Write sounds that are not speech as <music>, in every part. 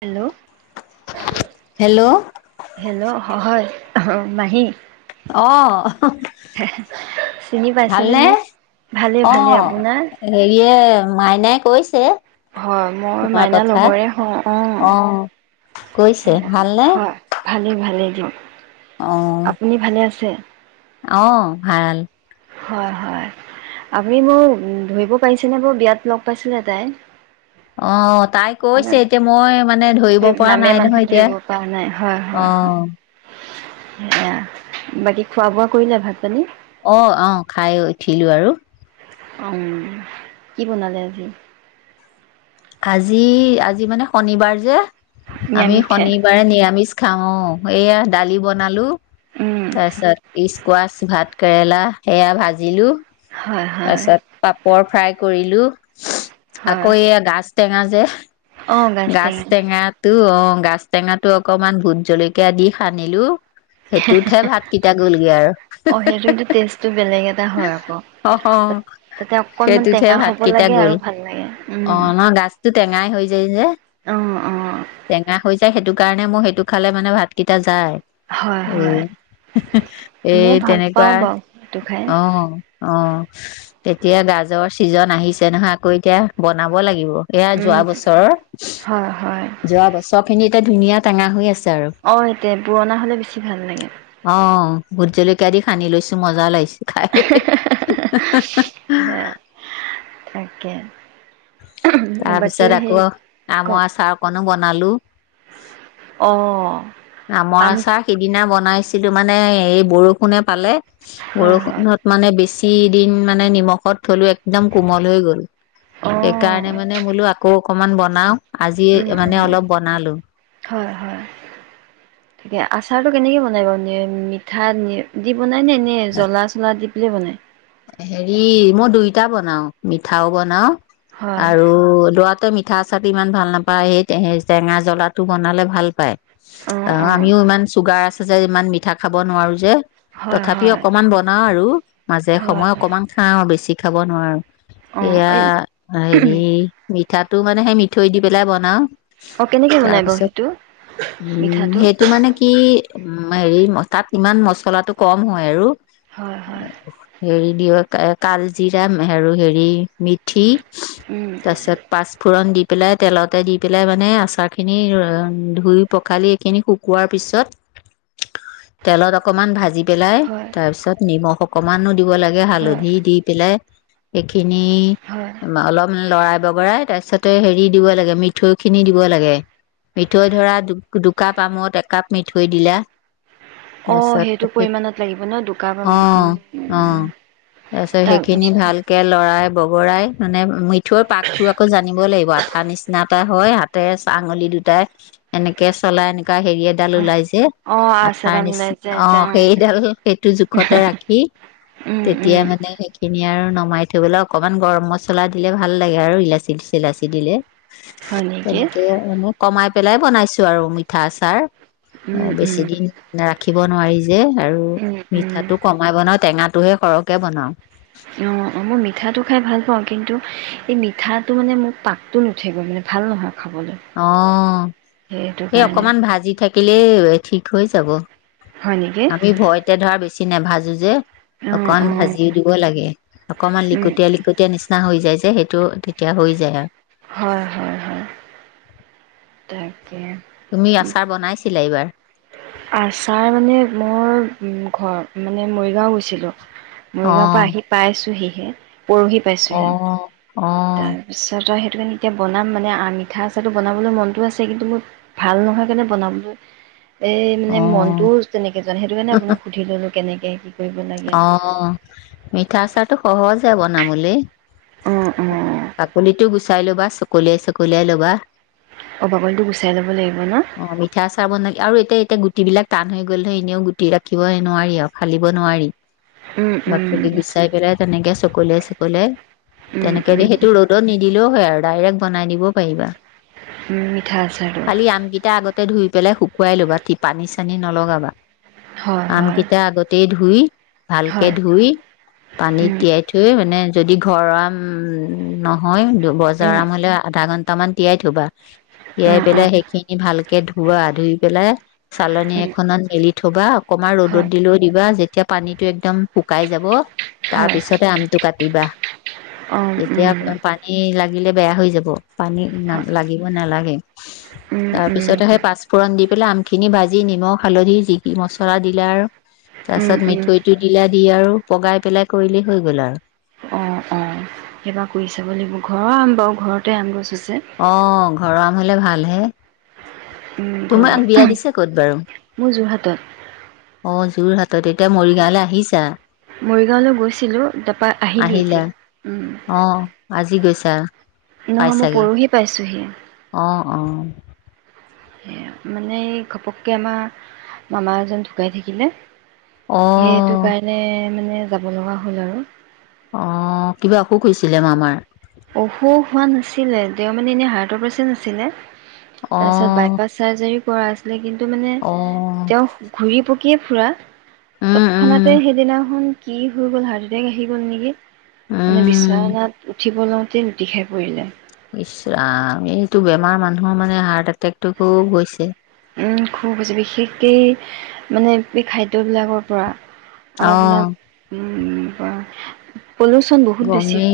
Hello, hello hello হয়। অ' মাহী। অ চিনি '। পাইছেনে ভালনে? মোক? ভালেই অ', ভালেই আপোনাৰ? হেৰি এ, মাইনাই কৈছে। হয়, মইও তোমাৰ মইনাৰ কথা লগৰে হও, অ'। কৈছে, ভালনে? ভালেই অ <unintelligible> আপুনি ভালে আছে? <unintelligible> অ', ভাল। হয় হয়, আপুনি মোক ধৰিব পাৰিছেনে বাৰু? বিয়াত লগ পাইছিলে তাই। অ'- অট্। তাই কৈছে, এতিয়া মই মানে ধৰিব ধৰি পৰা নামে নাই মানুহে নহয় এতিয়া, ধৰিব পৰা অ'। ইয়া, বাকী খোৱা বোৱা কৰিলা ভাত পানী? অ'--অ', খাই উঠিলোঁ আৰু। অ', কি বনালে আজি? আজি, আজি মানে শনিবাৰ যে? আমি নিৰামিষ খাই শনিবাৰে নিৰামিষ খাওঁ অ' এইয়া দালি বনালোঁ। উম তাৰ পাছত ইছকুৱাছ ভাত কেৰেলা সেয়া ভাজিলোঁ। হয় হয় পাপৰ ফ্ৰাই কৰিলোঁ। আকৌ হয়। এইয়া গাছ টেঙা যে অ', গাজ গাছ টেঙা টেঙাটো, অ'। গাছ টেঙাটো অকণমান ভোট জলকীয়া দি সানিলোঁ। সেইটোহে ভাত কেইটা গ'লগে আৰু। অ', সেইটো কিন্তু টেষ্টটো বেলেগ এটা হয় আকৌ তাত তাতে অকনমান সেইটোতহে টেঙা ভাত হ'ব কেইটা লাগে গ'ল, আৰু ভাল লাগে অ' উম গাছটো টেঙাই হৈ যায় যে, অ', অ', টেঙা হৈ যায় সেইটোক কাৰণে মোৰ সেইটো খালে মানে ভাত কেইটা যায়। হয়, এই, হয় এই ময়ো ভাল পাওঁ তেনেকুৱাত, বাৰু সেইটো খাই অ'। অ' এতিয়া গাজৰ ছিজন আহিছে নহয়, আকৌ এতিয়া বনাব লাগিব। এইয়া উম যোৱা বছৰৰ, হয়, হয় যোৱা বছৰখিনিত ধুনীয়া টেঙা হৈ আছে। আৰু অ' এতিয়া পুৰণা হ'লে বেছি ভাল লাগে। অ ভোট জলকীয়া দি সানি লৈছোঁ মজা লাগিছে। খাই <inaudible> হে <inaudible> তাকে। তাৰ বাকী পিছত সেই আকৌ কওক আমৰ আচাৰ অকনো ব বনালোঁ। অ-অ। আমৰ আচাৰ সিদিনা বনাই ছিলোঁ মানে এই বৰষুণে পালে। হয়, হয় বৰষুণত মানে বেছি <unintelligible> মানে নিমখত থলোঁ, <unintelligible> <unintelligible> অ', সেইকাৰণে মানে মুলো আকৌ <unintelligible> বনাও আজি উম, এ উম মানে অলপ বনালোঁ <unintelligible> আচাৰ টো কেনেকে বনায় বাৰু <unintelligible> <unintelligible> নে এনে জ্বলা-চলা <unintelligible> <unintelligible> হেৰি মই দুইটা বনাও, মিঠাও বনাও হয় আৰু লৰাটোৱে <unintelligible> <unintelligible> আচাৰ টো ইমান ভাল নাপায়। সেই <unintelligible> টেঙা জ্বলাটো বনালে ভাল পায়। অ', <unintelligible> অ', আমিও ইমান চুগাৰ <unintelligible> <unintelligible> ইমান মিঠা খাব নোৱাৰোঁ যে হয়, তথাপি হয়, অকমান বনা আৰু <inaudible> <unintelligible> হয়, সময় হয়, অকমান <unintelligible> <unintelligible> নোৱাৰোঁ অ', এয়া এই হেৰি <unintelligible> <unintelligible> মানে সেই মিঠৈ দি পেলাই বনাও, অ', কেনেকে বনাই বাৰু তাৰপিছত সেইটো হমম মিঠাটো? সেইটো মানে কি? হমম হেৰি <unintelligible> ইমান মচলাটো কম হয় আৰু হয় হয় হেৰি দিয়ক আ কালজিৰা <unintelligible> আৰু হেৰি মেথি <unintelligible> উম, তাচত পাঁচফুৰণ <unintelligible> <unintelligible> তেলতে দি পেলাই মানে আচাৰখিনি <unintelligible> ধুই পখালি এইখিনি শুকুৱাৰ পিছত <unintelligible> তেলত অকমান ভাজি পেলাই হয়, তাৰ পিছত নিমখ <unintelligible> <unintelligible> <unintelligible> লাগে হয়, হালধি দি পেলাই এইখিনি হয়, <unintelligible> অলপ লৰাই বগৰাই তাৰ পিছতে হেৰি দিব লাগে মিঠৈ খিনি দিব লাগে। মিঠৈ ধৰা দুকাপ আমত একাপ মিঠৈ দিলা ও তাৰপিছত সেইটো পৰিমাণত লাগিব ন দুকাপ <unintelligible> ও, <unintelligible> সেইখিনি তাৰপিছত ভালকে <unintelligible> <unintelligible> বগৰাই <unintelligible> মিঠৈৰ পাগটো আকৌ জানিব <unintelligible> <unintelligible> নিচনা এটা হয় হাতেৰে আঙুলি দুটাএ এনেকে <unintelligible> কাৰ হিৰি ডাল অ', ওলাইছে অ', আচাৰ আঠাৰ ডাল ওলাই নিচিনা যায় অ যে সেইডাল সেইটো জোখতে ৰাখি। উম, তেতিয়া উম, মানে সেইখিন নিয়া আৰু নমাই থবলৈ অকমান গৰম মচলা দিলে ভাল লাগে আৰু ইলাচী থিলাচি দিলে। হয় নেকি? কেনে কে মানে কুমাইত পেলাই বনাইছো আৰু মিঠা আচাৰ অ উম, বেছি উম, দিন নাৰাখিবি। বনুৱাইছ দে আৰু উম, মিঠা উম। টো কমাই বনা, হাঁহ টোৱে সৰকে বনাও। মই মিঠা টো খাই ভাল পাওঁ কিন্তু ই মিঠা টো মানে পাক টো নুঠে ভাল নহয় খাবলৈ অ সেইটো সেই কাৰণে অকমান ভাজি থাকি কেলেই হলে ঠিক হৈ যাব। হয় নেকি আমি ভয়তে ধাৰা বেছি কি না ভাঁজ যে, অ', অকমান অ', ভাজি দিব লাগে অকমান উম, লিকটিয়া লিকটিয়া নিচিনা হৈ যায় যে সেইটো তেতিয়া হৈ যায় আৰু হয়, হয়, হয়। <unintelligible> তুমি আচাৰ বনাইছিলা এইবাৰ আচাৰ মানে মোৰ ঘৰ মানে মৰিগাঁও গৈছিলোঁ অ মৰিগাঁও পৰা পাইছো হি <unintelligible> পৰহী অ পাইছো হী অ তাৰপিছত আও সেইটো কাৰণে এতিয়া বনাম মানে আ মিঠা আচাৰটো বনাবলৈ মনটো আছে, কিন্তু মোৰ ভাল নহয় কাৰণে বনাব অ <unintelligible> <unintelligible> অ মিঠা চাহ টো সহজে বনাবলে অঁ অঁ বাকলিটো গুচাই লুবা চ কলিয়াই চকলিয়াই ল'বা। অঁ বাকলিটো গুচাই ল'ব লাগিব ন অ' মিঠা চাহ বনাবি গুটিবিলাক টান হৈ গ'লে এনেও গুটি ৰাখিবই নোৱাৰিয়েই আও, ফালিব নোৱাৰি। উম, উম, বাকলি গুচাই পেলাই তেনেকে সুকুলিয়াই সুকুলীয়াই উম, তেনেকে উম, দি সেইটো ৰদত নিদিলে হয় আৰু ডাইৰেক বনাই দিবও পাইবা। উম, মিঠা আচাৰটো <inaudible> আলি আমগিতা ধোই পেলে শুকুৱাই ল'বা তি পানী-চানী নলগাবা। হয় <inaudible> হয় আমকিতা আগতেই ধু গুই। ভালকে হয় ধোই, পানীত তিয়াই থৈ মানে যদি ঘৰ আম-ম-ম নহয়। বজাৰ আমলে আধাঘ টামান তিয়াই থ'বা <inaudible> তিয়াই অঁ পেলাই অঁ সেইখিনি ভাল কে ধোৱা ধুই পেলাই <inaudible> চালনী হয় এখনত মেলি থ'বা অকমা ৰ'দত হয় দিলেও দিবা যে তিয়া পানীত। টো একদম শুকাই যাব। তাপিছতে আম। টো কাটিবা, অঁ <inaudible> এতিয়াপ এ পানীই লাগিলে বেয়া হৈ যাব, পানী না হয় লাগিব নেলাগে। তাৰপিছতে সে পাঁচফূৰণ দি পেলাই আমখিনি ভাজি নিমখ, হালধি যি মচৰা দিলা আৰু। তাছত মিঠ লা দি আৰু পগাই পেলাই কৰিলেই হৈ গ'ল আৰু। এবা কই চাব লাগিব ঘৰ আম বাউ ঘৰতে আম গছ আছে। অ, অ ঘৰ আম। হ'লে ভাল হে উম, <inaudible> ঘৰ তোমাক বিয়া দিছে ক'ত বাৰু? মোৰ যোৰহাটত। অ', যোৰহাটত এতিয়া মৰিগাৱলে আহিছা? <inaudible> আহিলা? অ। আজি গৈছা? নহয় মই পাইছাগে পৰহি পাইছোঁহি। অ', অ' অ'। মানেই ঘপক্কে আমা, মামা এজন ঢুকাই থাকিলে। অ হেটো কাৰণেএ মান এ যাব লগা হ'ল আৰু। অ' কিবা অসুখ হৈছিলে মামাৰ? অসুস হোৱা নাছিলে, তেওঁ মানে এনে হাৰ্ট পেচেন আছিলে। অ তাইছত বাইপাছ চাজাৰী <inaudible> মানে অ তেওঁ ঘূৰিব উম তৎক্ষণাতে উম সেইদিনা খন কি হৈ গোল হাৰ্ট এটেক আহি গোল নেকি উম <inaudible> <inaudible> ইচ ৰাম এইটো বেমাৰ মানুহৰ মানে হাৰ্ট এটেক টো খুব হৈছে উম্ খুব হৈছে। বিশেষকে খাদ্য বিলাকৰ পৰা ও‌ অ বলা অম <inaudible> গমে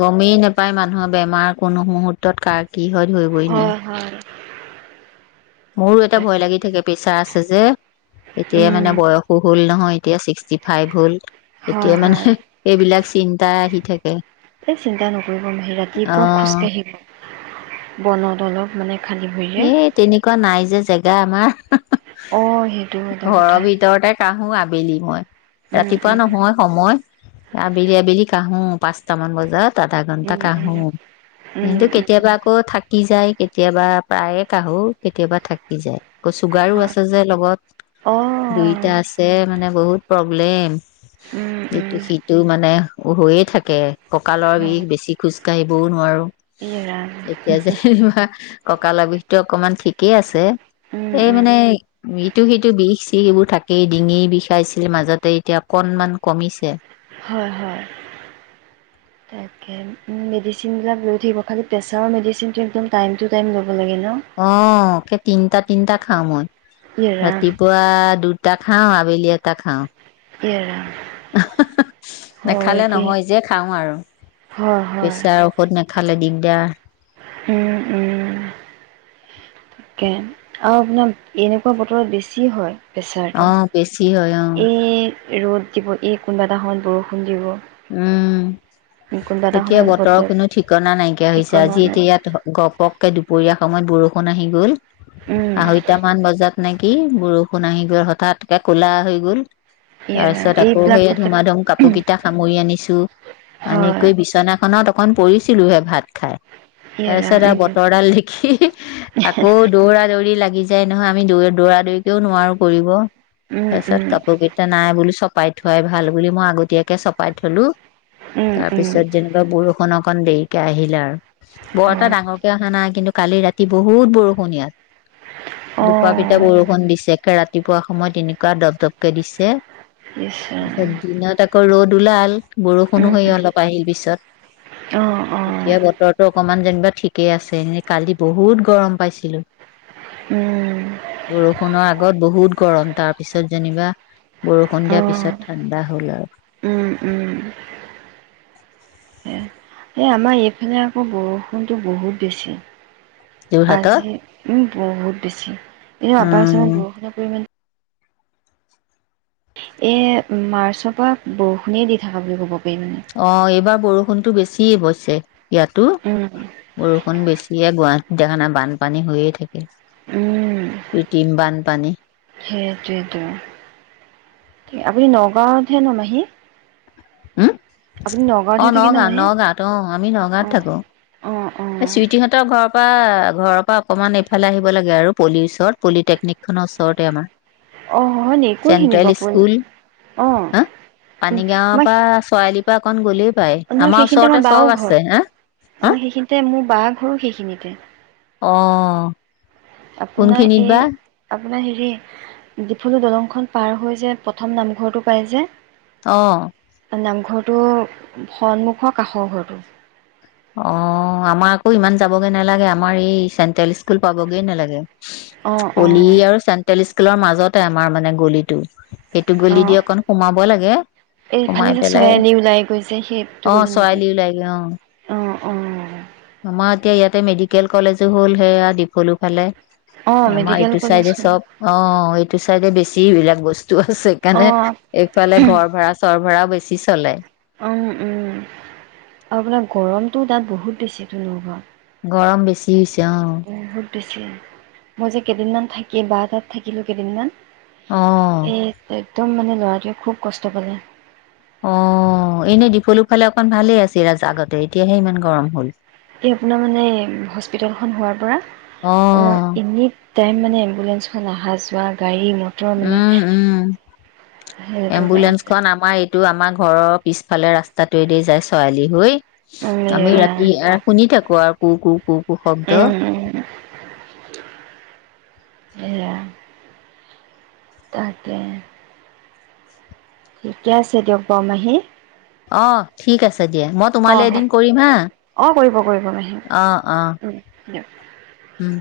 গমেই নেপাই মানুহৰ বেমাৰ কোনো মুহূৰ্তত কাৰ কি হয় ধৰিবই নোৱাৰি হয় হয় মোৰো এটা তাক ভয় লাগি থাকে প্ৰেচাৰ আছ জে এতিয়া উম মানে বয়সো হ'ল নহয় এতিয়া ছিক্সটি ফাইভ হল হয় এতিয়া হয় মানে এইবিলাক দিনাটাই আহি থাকে এ চিন্তা নকৰিব মাহী। অ ৰাতিপুৱা খোজ কাঢ়িব <inaudible> এ তেনেকুৱা নাই যে জেগা আমাৰ <inaudible> অ সেইটো এটা কথা উম ৰাতিপুৱা উম নহয় সময়। আবেলি আবেলি কাঢ়ো পাঁচ টা মান বজাত আধা ঘণ্টা উম কাঢ়ো। উম উম কিন্তু উম কেতিয়াবা আকৌ থাকি যায় কেতিয়াবা প্ৰায়ে <unintelligible> কেতিয়াবা থাকি যায়। ক চুগাৰো হয় আছে যে লগত অ দুইটা আছে মানে বহুত প্ৰব উলাই উম আ উম আৰু সিতু মানে হৈয়েই থাকে কঁকালৰ বিখ হয় বেছি খোজ কাঢ়িব ও নোৱাৰোঁ এই ৰাম এতিয়া যে <inaudible> ককালৰ বিষটো অকমান দিকেই আছে। উম এ উম মানে ইটো সিটো বিষ চিষ এইবোৰ থাকেই ডিঙি বিষাইছিল মাজতে এতিয়া অকণমান কমিছে। হয় - হয়, তাকে মেডিচিন বিলাক লৈ থাকিব খালি প্ৰেসাৰৰ মেডিচিনটো টাইম টু টাইম লব। লাগে ন অঅ কে তিনটা তিনটা খাও মই। ইয়ে ৰাম ৰাতিপুৱা দুটাত খাও, আবেলি এটা খাও। ইয়ে ৰাম হয় নেখালে দেই নহয় যে খাও আৰু। হয় হয় ইয়া। উম', উম', কেন অ' আপোনাৰ এনেকুৱা বতৰত বেছি হয়। প্ৰেছাৰটো। অ' বেছি হয় অ'। এই ৰ'দ দিব, এই কোনোবা এটা সময়ত বৰষুণ দিব। উম। কোনোবা এটা এতিয়া সময়ত বতৰৰ বতৰ কোনো ঠিকনা নাইকিয়া হৈছে ঠিকনা আজি নাই এতিয়া ইয়াত গপ-গপ দুপৰীয়া সময়ত বৰষুণ আহি গ'ল। উম আহৈটামান বজাত নে এই বৰষুণ আহি গ'ল হঠাৎ, একে কুলা হৈ গ'ল। এই তাপিছত আকৌ এইবিলাক সেয়া কথা ধুমাধুম কাপোৰ কিটা সামই আনিছো। আনি হয় কৰি বিছনাখনত অ অকন পৰিছিলোহে ভাত খাই, ই ৰাম তাৰপিছত আৰু উম বতৰডাল দেখি আকৌ দৌৰা দৌৰি লাগি যে নহয় আমি দৌৱেত দৌৰা দৌইকেও নোৱাৰো কৰিব। উম তাছত উম কাপো গিটা নাই বোলো চপ পাই থোৱাই ভাল বুলি মই আগতীয়াকে চপ পাই থলো। উম উম তাৰপিছত যেনিবা বৰষুণ অহ অকন দেৰিকে আহিল আৰু। বৰ এটা হয় ডাঙৰকে অহা নাই কিন্তু কালি ৰাতি বহুত বৰষুণ ইয়াত। অ ডুপাপিতা বৰষুণ দিছে। ৰাতিপুৱা সময়ত এনেকুৱা ডপডপকে দিছে। ইছ তাপিছত ৰাম দিনত আকৌ ৰ'দ ওলাল। বৰষূণো উম হৈ অলপ আহিল পিছত। অ', অ'। এতিয়া বতৰটো অকমান যেনিবা ঠিকে আছে, এ কালি বহুত গৰম পাইছিলোঁ, উম বৰষুণৰ আগত বহুত গৰম তাৰ পিছত যেনিবা বৰষূণ অ দিয়াৰ পিছত ঠাণ্ডা হ'ল আৰু। উম উম এ আমাৰ এইফালে আকৌ বৰষূণটো বহুত বেছি। যোৰহাটত আজি, উম বহুত বেছি। এনেও আছামত উম বৰষুণৰ পৰিমাণ এ মাৰ্চৰ পৰা বৰষুণে দি থাকা বুলি ক'ব পাৰি মানে। অ' এইবাৰ বৰষুণটো বেছি অৱশ্যে। ইয়াতো, উম, বৰ অকন বেছিয়ে, গুৱাহাটীত দেখা নাই, বানপানী হৈয়েই থাকে, কৃত্ৰিম বানপানী। সেইটোৱেইটো, আপুনি নগাঁৱত হে ন, মাহী? হুম, আপুনি নগাঁৱতহে অ', থাকে ন নগাঁও, মাহী? নগাঁৱত, অ আমি নগাঁৱত অ', থাকোঁ। অ', এ, অ', চুইটি হতৰ ঘৰৰ পা পা, ঘৰৰ পৰা অকমান এইফালে আহিব লাগে আৰু, পুলিচৰ, পলিটেকনিক খনৰ ওচৰতে আমাৰ। অ', হয় নি কোনখিনি চেণ্ট্ৰেল বাৰু পৰি স্কুল। অ', হা, উম, পানীগাৱঁৰ মই পৰা চয়ালি অকন গলেই পায়, নহয় আমাৰ সেইখিনিতে ওচৰতে বাও চব আছে, হা, হা বাৰ ঘৰো সেইখিনিতে। অ'। আপোনাৰ কোনখিনিত এই, বা আপো পোনাৰ হেৰি, ডিফলু দলং খন পাৰ হৈ যে প্ৰথম নামঘৰটো পায় যে অ'। নামঘৰটো সন্মুখৰ কাষৰ ঘৰটো। অ', আমাৰ আকৌ ইমান যাবগৈ নালাগে, আমাৰ এই চেণ্ট্ৰেল স্কুল পাবগৈয়ে নালাগে। অ', পলি অ', আৰু চেণ্ট্ৰেল স্ক্ কুলৰ মাজতে আমাৰ মানে গলিটো। এইটো গলি দি অ', অকন সোমাব লাগে, এইফালে সোমাই যে পেলাই, চৰাইআলি ওলাই গৈছে সেইটো অ', গলি নেকি? ছয়ালি ওলাইগে অ'। অ', অ' আমাৰ এতিয়া ইয়াতে মেডিকেল কলেজো হ'ল সেয়া ডিফলু ফালে। অ', আমাৰ মেডিকেল এইটো কলেজ চাইডে খন চব, অ', এইটো চাইডে বেছি এইবিলাক বছ তু আছে কাৰণে অ', এইফালে ঘৰ ভাড়া, চৰ ভাড়াও বেছ ছি চলে। অ', উম। আও আপোনাৰ গৰমটো তাত বহুত বেছিতো নগাঁৱত। অ' বেছ <unintelligible> <unintelligible> বহুত বেছি। মই যে কেদিনমান থাকি, বা তাত থাকিলো কেদিনমান অ এ, তেত দম‌ মানে ল'ৰাটোৱে খুৱ কষ্ট পালে। ও এনে দিফুলু ফালে ভালে আছিল আগতে এতিয়াহে ইমান গৰম হল, এএ আপোনাৰ মানে হস্পিতালখন হোৱাৰ পৰা, অ ও এনিটাইম মানে এম্বুলেন্স আহা যোৱা গাড়ী মটৰ মানে উম উম সেইটো এম্বুলেন্স খন কাৰণে আমাৰ এইটো আমাৰ ঘৰৰ পিছফালে ৰাস্তাটোয়ে দি য়ায় ছোৱালী হৈ আমি মিৰা ৰাতি শুনি থাকো আৰু কু কু কুক শদ্ব উম এৰা তাকে ঠিকে আছে দিয়ক বাও মাহী। অ' ঠিক আছে দিয়া মই তোমাৰলে অ' এদিন কৰিম হা অ' কৰিব কৰিব মাহী অ' উম দিয়ক অ'